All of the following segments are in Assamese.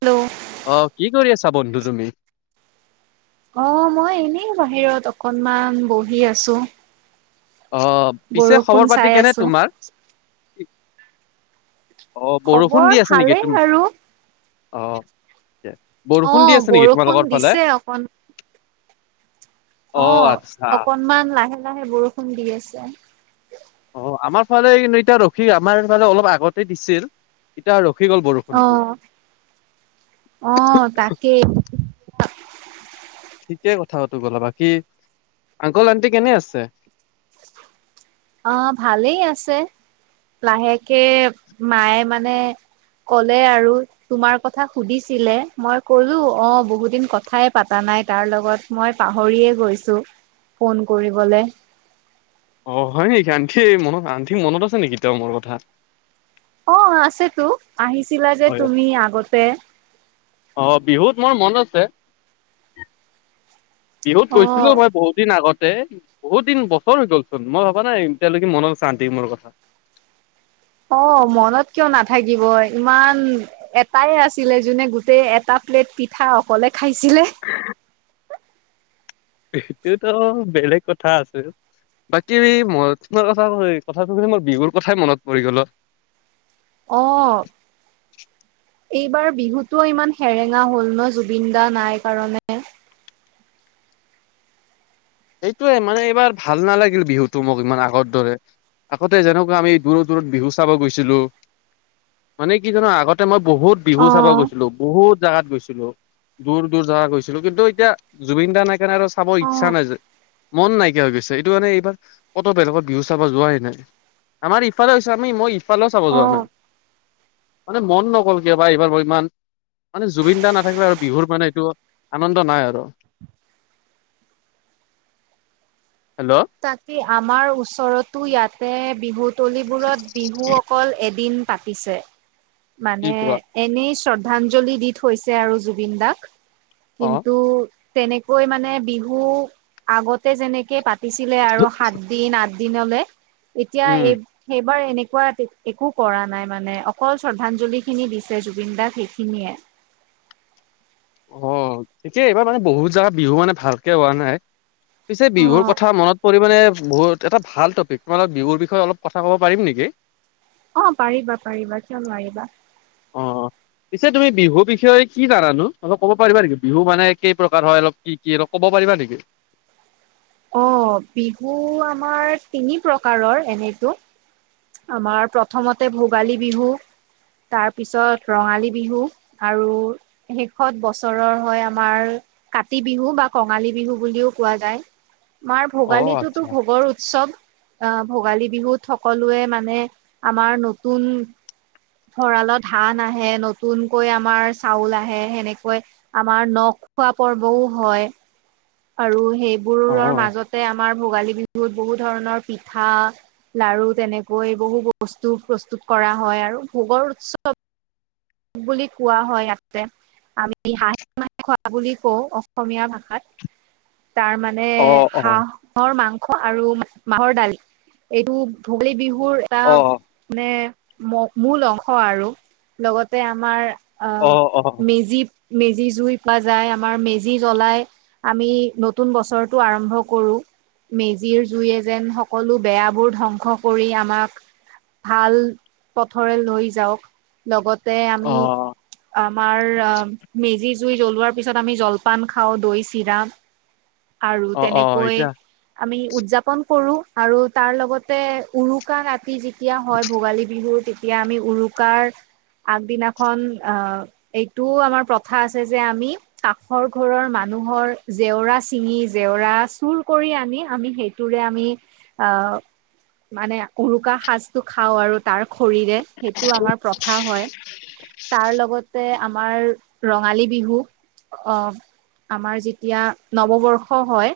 হেল্ল' আহ কি কৰি আছা বন্ধু তুমি? অ' মই এনেই বাহিৰত অকনমান বহি আছো। অ পিছে বৰষুণ খবৰ চাই পাতি কেনে আছো। তোমাৰ? অ বৰষুণ খবৰ দি আছে নেকি? ভালেই তুম আৰু অ- বৰষুণ দি অ' আছে নেকি বৰষুণ তোমালোকৰ ফালে? দিছে অকন অ অকনমান লাহে লাহে বৰষুণ দি আছে। অ আমাৰ ফালে এতিয়া ৰখি আমাৰ ফালে অলপ আগতে দিছিল এতিয়া খি গ'ল বৰষুণটো। অ' অ' তাকেই ঠিকেই কথাটো গলা বাকী আংকল আন্টি কেনে আছে? অ ভালেই আছে লাহেকে মায়ে মানে ক'লে আৰু তোমাৰ কথা সুধিছিলে মই কলো অ বহুত দিন কথাই পাতা ন ত লগত মই পাহৰিয়েই গৈছো ফোন কৰিবলে। অ হয় নেকি আনঠি মনত আনঠিৰ মনত আছে নেকি তেওঁ মোৰ কথা। অ আছে তো। আহিছিলা যে হয় তুমি আগতে। অ বিহুত মোৰ মনত বিহুত অ গৈছিলো মই বহুত দিন আগত। বহুত দিন বছৰ হৈ গ'ল চোন মই ভবা নাই এ এতিয়ালৈকে মনত আছে আন্তি মোৰ কথা। [inaudible] অ মনত কিয় নাথাকিব ইমান এটাই আছিলে যোনে গোটেই এটা প্লেট পিঠা অকলে খাইছিলে। সেটোতো বেলেগ কথা আছিল। বাকী মই তোমাৰ কথা কথাটো শুনি মোৰ বিহুৰ কথাই মনত পৰি গল অ। অ। এইবাৰ বিহুটোও ইমান সেৰেঙা হ'ল ন জুবিন দা নাই কাৰণে। সেইটোয়ে মানে এইবাৰ ভাল নালাগিল বিহুটো মোক ইমান আগৰ দৰে। আগতে যেনেকুৱা আমি দূৰত দূৰত বিহু চাব গৈছিলো। মানে কি জানা আগতে মই বহুত বিহু অ চাব গৈছিলো বহুত জাগাত গৈছিলো দূৰ দূৰ জাগা গৈছিলো কিন্তু এতিয়া জুবিন দা নাইকাৰনে আৰু চাব অ ইচ্ছা নাযায়। মন নাইকিয়া হৈ গৈছে এইটো কাৰনে এইবাৰ কত বেলেগৰ বিহু চাব যোৱাই নাই। আমাৰ ইফালে হৈছে আমি মই ইফালেও চাব অ যোৱা নাই। মানে মন নগল কিয়াবা এইবাৰ বৰ ইমান মানে জুবিন দা নাথাকিলে আৰু বিহুৰ মানে এইটো আনন্দ নাই আৰু। [inaudible] হেল্ল' তাকে আমাৰ ওচৰতো ইয়াতে বিহুত তলিবোৰত বিহু অকল এদিন পাতিছে কি মানে কোৱা এনেই শ্ৰ শ্ৰদ্ধাঞ্জলি দি থৈছে আৰু জুবিন দাক অ কিন্তু তেনেকৈ মানে বিহু আগতে যেনেকে পাতিছিলে আৰু সাত দিন আঠ দিনলে এতিয়া উম এই সেইবাৰ এনে এনেকুৱা একো কৰা নাই মানে অকল শ্ৰদ্ধাঞ্জলি খিনি দিছে জুবিন দাক সেইখিনিয়ে অ ঠিকেই এইবাৰ মানে বহুত জাগা বিহু মানে ভালকে হোৱা নাই পিছে বিহুৰ অ', কথা মনত পৰি মানে বহুত এটা ভাল টপিক তোমাৰে বিহুৰ বিষয়ে অলপ কথা ক'ব পাৰিম নেকি অ পাৰিবা পাৰিবা কিয় নোৱাৰিবা অ অ পিছে তুমি বিহুৰ বিষয়ে কি জানো অলপ ক'ব পাৰিবা নেকি বিহু মানে কেই প্ৰকাৰ হয় অলপ কি কি অলপ ক'ব পাৰিবা নেকি অ বিহু আমাৰ তিনি প্ৰকাৰৰ এনেতো আমাৰ প্ৰথমতে ভোগালী বিহু তাৰ পিছত ৰঙালী বিহু আৰু শেষত বছৰৰ হয় আমাৰ কাতি বিহু বা কঙালী বিহু বুলিও কোৱা যায়। মাৰ অ ভোগালীতোটো আচ্ছা ভোগৰ উৎসৱ। আঁ--ভোগালী বিহুত সকলোৱে মানে, আমাৰ নতুন ভৰালত ধান আহে, নতুনকৈ আমাৰ চাউল আহে সেনেকৈ আমাৰ ন' খোৱা পৰ্বও হ'য় আৰু অ সেইবোৰৰ মাজতে আমাৰ ভোগালী বি বিহুত বহুত ধৰণৰ পিঠা, লাৰু তেনেকৈ বহু বস্তু প্ৰস্তুত কৰা হ'য়। আৰু ভোগৰ উৎসৱ বুলি কোৱা হ'য় ইয়াকে আমি হাঁহে - মাহে খোৱা বুলি কওঁ, অসমীয়া ভাষাত। তাৰ মানে, অ অ হাঁহৰ মাংস্‌ খোৱা আৰু মাহৰ দালি এইটো ভোগালী বিহুৰ এটা অ মানে ম-মূল অংশ আৰু লগতে আমাৰ অ আঁ, অ অ মেজি মেজি জুই পা যাই আমাৰ মেজি জ্বলাই। আমি নতুন বছৰটো আৰম্ভ কৰো। মেজিৰ জুইয়ে যেন সকলো বেয়াবোৰ ধ্বংস কৰি আমাক ভাল পথৰে লৈ যাওক। লগত যে অ আমি আমাৰ, অঁ মেজিৰ জুই জ্বলোৱাৰ পিছত আমি জলপান খাওঁ। দৈ, চিৰা আৰু অ অ তেনেকৈ এতিয়া আমি উদ্‌যাপন কৰো আৰু তাৰ লগতে উৰুকা ৰাতি যেতিয়া হ'য়, ভোগালী বিহু তে- তিয়া আমি উৰুকাৰ আগদিনাখন আ এইটোও আমাৰ প্ৰথা আছে যে আমি কাষৰ ঘৰৰ মানুহ ঘৰ, জেওৰা চিঙি, জেওৰা চুৰকৰি আনি আমি সেইটোৰে আমি অঁ, মানে উৰুকা হাজটো খাওঁ আৰু তাৰ খৰিৰে, সেইটো আমাৰ প্ৰথা হয়। তাৰ লগতে আমাৰ ৰঙালী বিহু অঁ আমাৰ যেতিয়া নৱবৰ্ষ হয়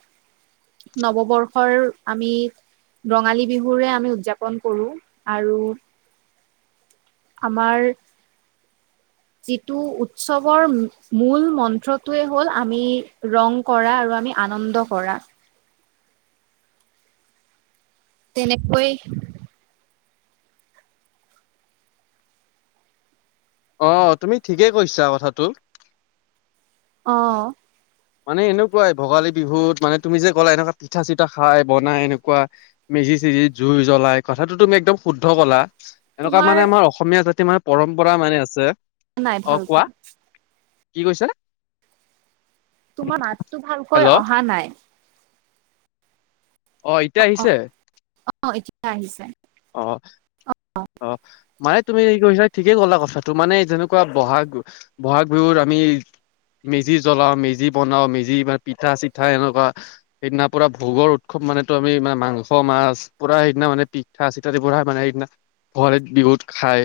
নৱবৰ্ষৰ আমি ৰঙালী বিহুৰে আমি উদ্‌যাপন কৰো আৰু আমাৰ [inaudible] যিটো উৎসৱৰ মূল মন্ত্ৰটোৱে হ'ল আমি ৰং কৰা আৰু আমি আনন্দ কৰা। তেনেকৈ অঁ, তুমি ঠিকেই কৈছা কথাটো। অঁ মানে এনেকুৱাই ভোগালী বিহুত, মানে তুমি যে ক'লা, এনেকুৱা পিঠা -চিঠা খাই, বনাই এনেকুৱা মিত মেজি-চেজি, জুই জ্বলাই। কথাটো তুমি একদম শুদ্ধ ক'লা। এনেকুৱা তোমাৰ মানে, আমাৰ অসমীয়া জাতি মানে পৰম্পৰা মানি আছে। নাই অ কোৱা ভালকে। কি কৈছা? তোমাৰ মাতটো ভালকৈ হেল্ল' অহা নাই। অ, এতিয়া আহিছে? অঁ, এতিয়া আহিছে। অ, অ। মানে তুমি যি কৈছা ঠিকেই ক'লা কথাটো। মানে যেনেকুৱা ব'হাগ, ব'হাগ বিহুত আমি মেজি জ্বলাও, মেজি বনাও, মেজি পিঠা- চিঠা এনেকুৱা সেইদিনাৰ পৰা ভোগৰ উৎসৱ মানেটো আমি মা--মাংস- মাছ পুৰা সেইদিনা মানে, পিক পিঠা-চিঠা দি ভৰা, মানে সেইদিনা ভোগালি বিহুত খায়।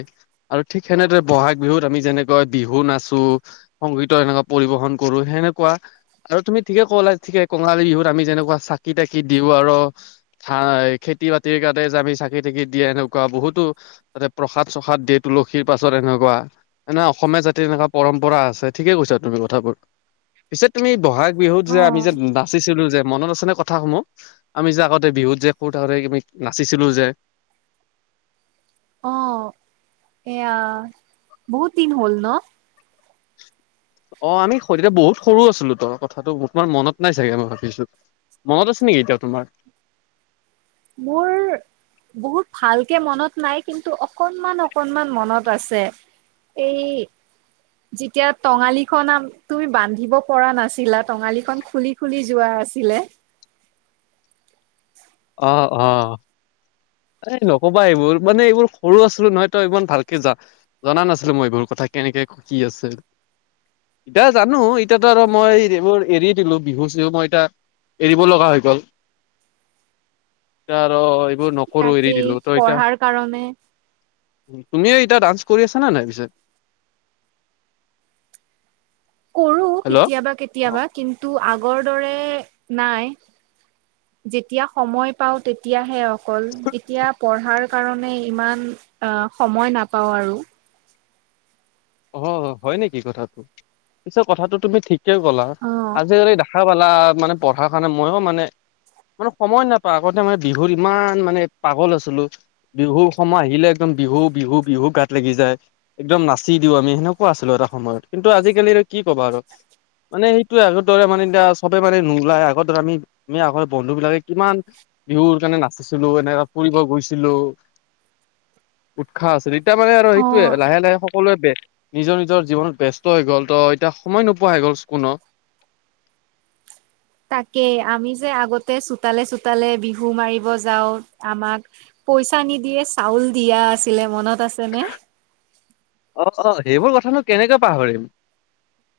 আৰু ঠিক সেনেদৰে ব'হাগ বিহুত আমি যেনেকৈ বিহু নাচো, সংগীতৰ এনেকুৱা পৰিৱেশন কৰো, সে সেনেকুৱা আৰু তুমি ঠিকে ক'লা, ঠিকে কঙালী বিহুত আমি যেনেকুৱা চাকি -তাকি দিওঁ আৰু ঠাই খেতি বাতিৰ কাৰণে যাবি থাকি থাকি দিয়ে এনেকুৱা বহুতো তাতে প্ৰসাদ চসাদ দিয়ে তুলসীৰ পাছত এনেকুৱা অসমীয়া জাতিৰ এনেকুৱা পৰম্পৰা আছে ঠিকে কৈছা আৰু তুমি কথাবোৰ পিছে তুমি বহাগ বিহুত যে অ আমি যে নাচিছিলো যে মনত আছেনে কথাসমূহ, আমি যে আগতে বিহুত যে সৰু থাকোঁতে আমি নাচিছিলো যে অ এয়া বহুত দিন হ'ল ন অ আমি বহুত সৰু আছিলো ত,, কথাটোৰ মনত নাই চাগে মই ভাবিছো মনত আছে নেকি এতিয়াও তোমাৰ মোৰ বহুত ভালকে মনত নাই কিন্তু অকনমান অকনমান মনত আছে। এই। যেতিয়া টঙালি খন তুমি বান্ধিব পৰা নাছিলা টঙালি খন খুলি খুলি যোৱা আছিলে অ অ এই নকবা এইবোৰ মানে এইবোৰ সৰু আছিলো নহয় ত ইমান ভালকে যা জনা নাছিলো মই এইবোৰ কথা কথা কেনেকে কি আছে এতিয়া জানো এতিয়াতো আৰু মই এইবোৰ এৰি দিলো বিহু চিহু মই এতিয়া এৰিব লগা হৈ গল তাৰ এইবোৰ নকৰো এৰি তাকেই দিলো তই এতিয়া পঢ়াৰ কাৰণে তুমিয়ে এতিয়া ডান্স কৰি আছা নে নাই পিছে? [unintelligible] কৰো হেল্ল' কেতিয়াবা অ কেতিয়াবা কিন্তু আগ আগৰ দৰে নাই যেতিয়া সময় পাওঁ তেতিয়াহে অকল এতিয়া পঢ়াৰ কাৰণে ইমান সময় নাপাওঁ আৰু অ হয় নেকি? কথাটো পিছে কথাটো তুমি ঠিকে কলা অ আজিকালি পঢ়াবালা মানে পঢ়াৰ কাৰণে মইও মানে মানে সময় নাপাওঁ আগতে মানে বিহুৰ ইমান মানে পাগল আছিলো বিহুৰ সময় আহিলে একদম বিহু বিহু বিহু গাত লাগি যায় একদম নাচ চি দিওঁ আমি সেনেকুৱা আছিলো এটা সময়ত, কিন্তু আজিকালি আৰু কি ক'বা আৰু মানে সেইটো আগৰ দৰে মানে এতিয়া চবে মানে নোলাই আগৰ দৰে আমি আমি আগৰ বন্ধু বিলাকে কিমান বিহুৰ কাৰণে নাচিছিলো এনেকা ফুৰিব গৈছিলো উৎসাহ আছিল এতিয়া মানে আৰু অ সেইটোৱেই লাহে লাহে সকলোৱে নিজৰ নিজৰ জীৱনত ব্যস্ত হৈ গ'ল ত এতিয়া সময় নোপোৱা হৈ গ'ল কোন [inaudible] [unintelligible] তাকেই আমি যে আগতে চোতালে চোতালে বিহু মাৰিব যাওঁ আমাক পইচা নিদিয়ে চাউল দিয়া আছিলে মনত আছে নে অ অ সেইবোৰ কথানো কেনেকে পাহৰিম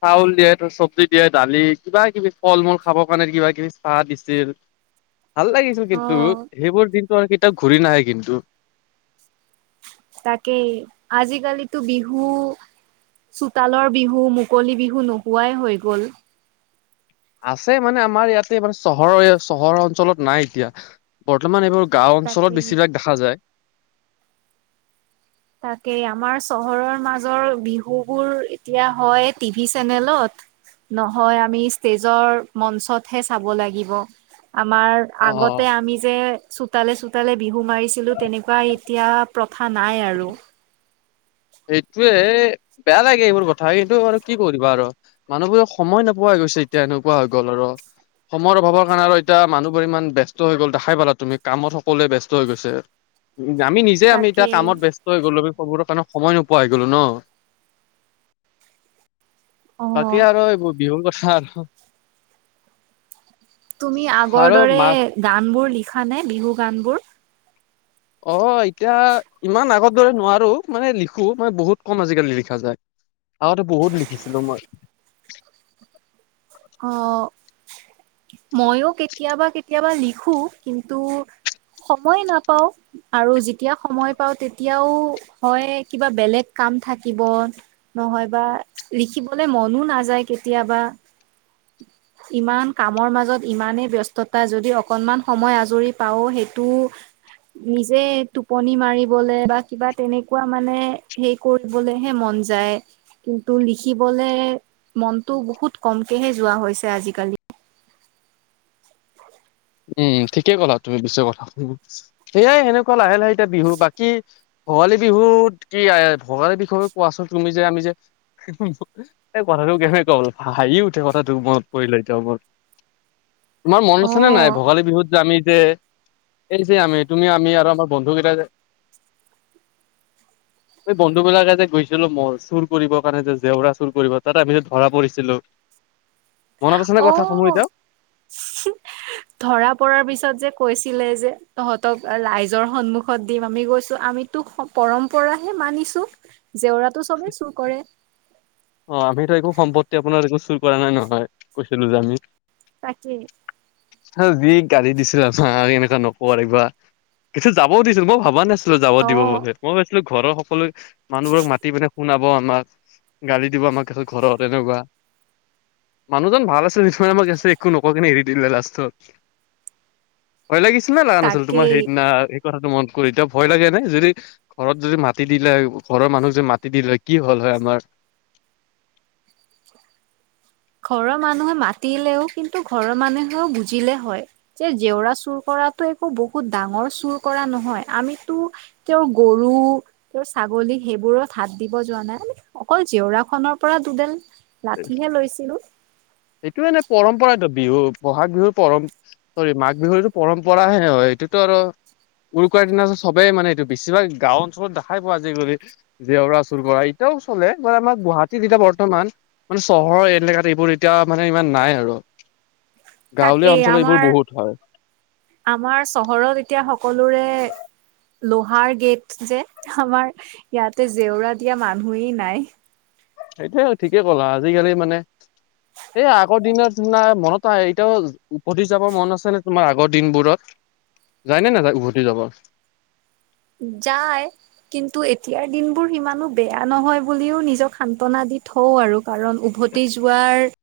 চাউল দিয়ে ত চব্জি দিয়ে দালি কিবা কিবি ফল মূল খাব কাৰণে কিবা কিবি চাহ দিছিল ভাল লাগিছিল কিন্তু অ সেইবোৰ দিনটো আৰু কেতিয়াও ঘূৰি নাহে কিন্তু তাকেই আজিকালিতো বিহু চোতালৰ বিহু মুকলি বিহু নোহোৱাই হৈ গল আছে মানে আমাৰ ইয়াতে মানে চহৰৰ চহৰৰ অঞ্চলত নাই এতিয়া বৰ্তমান এইবোৰ গাঁও অঞ্চলত তাকেই বেছিভাগ দেখা যায় তাকেই আমাৰ চহৰৰ মাজৰ বিহুবোৰ এতিয়া হয় টিভি চেনেলত নহয় আমি ষ্টেজৰ মঞ্চতহে চাব লাগিব আমাৰ অ'। আগতে আমি যে চোতালে চোতালে বিহু মাৰিছিলো তেনেকুৱা এতিয়া প্ৰথা নাই আৰু সেইটোয়ে বেয়া লাগে এইবোৰ কথা কিন্তু বাৰু কি কৰিবা আৰু মানুহবোৰক সময় নোপোৱা কৈছে এতিয়া এনেকুৱা হৈ গ'ল আৰু সময়ৰ অভাৱৰ কাৰণে আৰু এতিয়া মানুহবোৰ ইমান ব্যস্ত হৈ গ'ল দেখাই পালা তুমি কামত সকলোৱে ব্যস্ত হৈ গৈছে উ আমি নিজে আমি এতিয়া তাকেই কামত ব্যস্ত হৈ গ'লো স খবৰ কাৰণে। সময় নোপোৱা হৈ গ'লো ন। অ বাকী আৰু এইবোৰ বিহুৰ কথা আৰু তুমি আগৰ আৰু দৰে মাক গান বোৰ লিখা নে বিহু গান বোৰ। অ এতিয়া ইমান আগৰ দৰে নোৱাৰো মানে লিখো মানে বহুত কম আজিকালি লিখা যায়। আৰুতো বহুত লিখিছিলো মই। আহ মইও কেতিয়াবা কেতিয়াবা লিখো কিন্তু সময় নাপাও আৰু যেতিয়া সময় পাওঁ তেতিয়াও হয় কিবা বেলেগ কাম [unintelligible] নাম থাকিব নহয়বা লিখিবলে মনো নাযায় কেতিয়াবা। [inaudible] ইমান কামৰ মাজত ইমানেই ব্যস্ততা যদি অকনমান সময় আজৰি পাও সেইটো। নিজে টোপনি মাৰিবলে বা কিবা তেনেকুৱা মানে হে কৰিবলেহে মন যায়। কিন্তু লিখিবলে মনটো বহুত কম তেহে যোৱা হৈছে আজিকালি উম ঠিকে ক'লা তুমি বিশ্ব কথা শু সেইয়াই সেনেকুৱা লাহে লাহে এতিয়া বিহু বাকী [unintelligible] ভোগালী বিহুত কি ভোগালী বিষয়ে কোৱাচোন তুমি যে আমি যে এই কথাটো কেনেকৈ হ'ল হাঁহি উঠে কথাটো মনত পৰিলে এতিয়াও মোৰ তোমাৰ মন অ আছেনে নাই ভোগালী বিহুত যে আামি যে এই যে আমি তুমি আমি আৰু আমাৰ বন্ধুকেইটাই যে [inaudible] এই বন্ধু বিলাকে যে গৈছিলো ম চুৰ কৰিব কাৰণে যে জেওৰা চুৰ কৰিব তাত আমি যে ধৰা পৰিছিলো মনত আছেনে কথা সমূহ অ এতিয়াও ধৰা পৰাৰ পিছত যে কৈছিলে যে তহঁতক ৰাইজৰ সন্মুখত দিম আমি গৈছো আমিতোক পৰম্পৰাহে মানিছো জেওৰাটো চবেই চুৰ কৰে পৰা নাই নহয় কৈছিলো যে আমি তাকে হ যি গালি দিছিলে আমাৰ এনেকুৱা নকওঁ এইবাৰ পিছত যাবও দিছিল মই ভবা নাছিলো [unintelligible] যাব অ দিব মই ভাবিছিলো ঘৰৰ সকলো মানুহবোৰক মাতি পেনে শুনা আমাক গালি দিব আমাৰ ঘৰত এনেকুৱা মানুহজন ভাল আছে নিশ্চই আমাক আছে একো নকয় কিনে এৰি দিলে ল। হয় লাগিছিল না নালাগিছিল তোমাৰ তাকেই সেইদিনা সেই কথাটো মানে [unintelligible] কৰি এতিয়া ভয় লাগে নাই যদি ঘৰত যদি মাতি দিলে ঘৰৰ মানুহক যদি মাতি দিলে কি হল হয় আমাৰ [inaudible] ঘৰৰ মানুহে মাতিলেও কিন্তু ঘৰৰ মানুহেও বুজিলে হয় যে জেওৰা চুৰ কৰাত। একো বহুত ডাঙৰ চুৰ কৰা নহয় আমিতো তেওঁৰ গৰু তেওঁৰ ছাগলী। সেইবোৰত হাত দিব যোৱা নাই অকল জেউৰা খনৰ পৰা দুডেল লাঠিহে লৈছো। এইটো এনে পৰম্পৰা বিহু ব'হাগ বিহুৰ পৰম চৰি মাঘ বিহুৰতো পৰম্পৰা হে হয় এইটোটো আৰু উৰুকাৰ দিনা চবেই মানে এইটো বেছিভাগ গাও অঞ্চলত দেখাই পোৱা আজিকালি জেওৰা চুৰ কৰা এতিয়াও চলে ম আমাৰ গুৱাহাটীত এতিয়া বৰ্তমান মানে চহৰৰ এলেকাত এইবোৰ এতিয়া মানে ইমান নাই আৰু গাঁৱলীয়া তাকেই অঞ্চলত এইবোৰ আমাৰ বহুত হয় আমাৰ চহৰত এতিয়া সকলোৰে লোহাৰ গেট যে আমাৰ ইয়াতে জেওৰা দিয়া মানুহেই নাই। সেইটোয়ে ঠিকে ক'লা আজিকালি মানে এই আগৰ দিনত না মনত আহে এতিয়াও উভতি যাব মন আছে নে তোমাৰ আগৰ দিনবোৰত? যায়নে নাযায় উভতি যাব? যায় কিন্তু এতিয়াৰ দিনবোৰ সিমানো বেয়া নহয় বুলিও নিজক সান্তনা দি থওঁ আৰু কাৰণ উভতি যোৱাৰ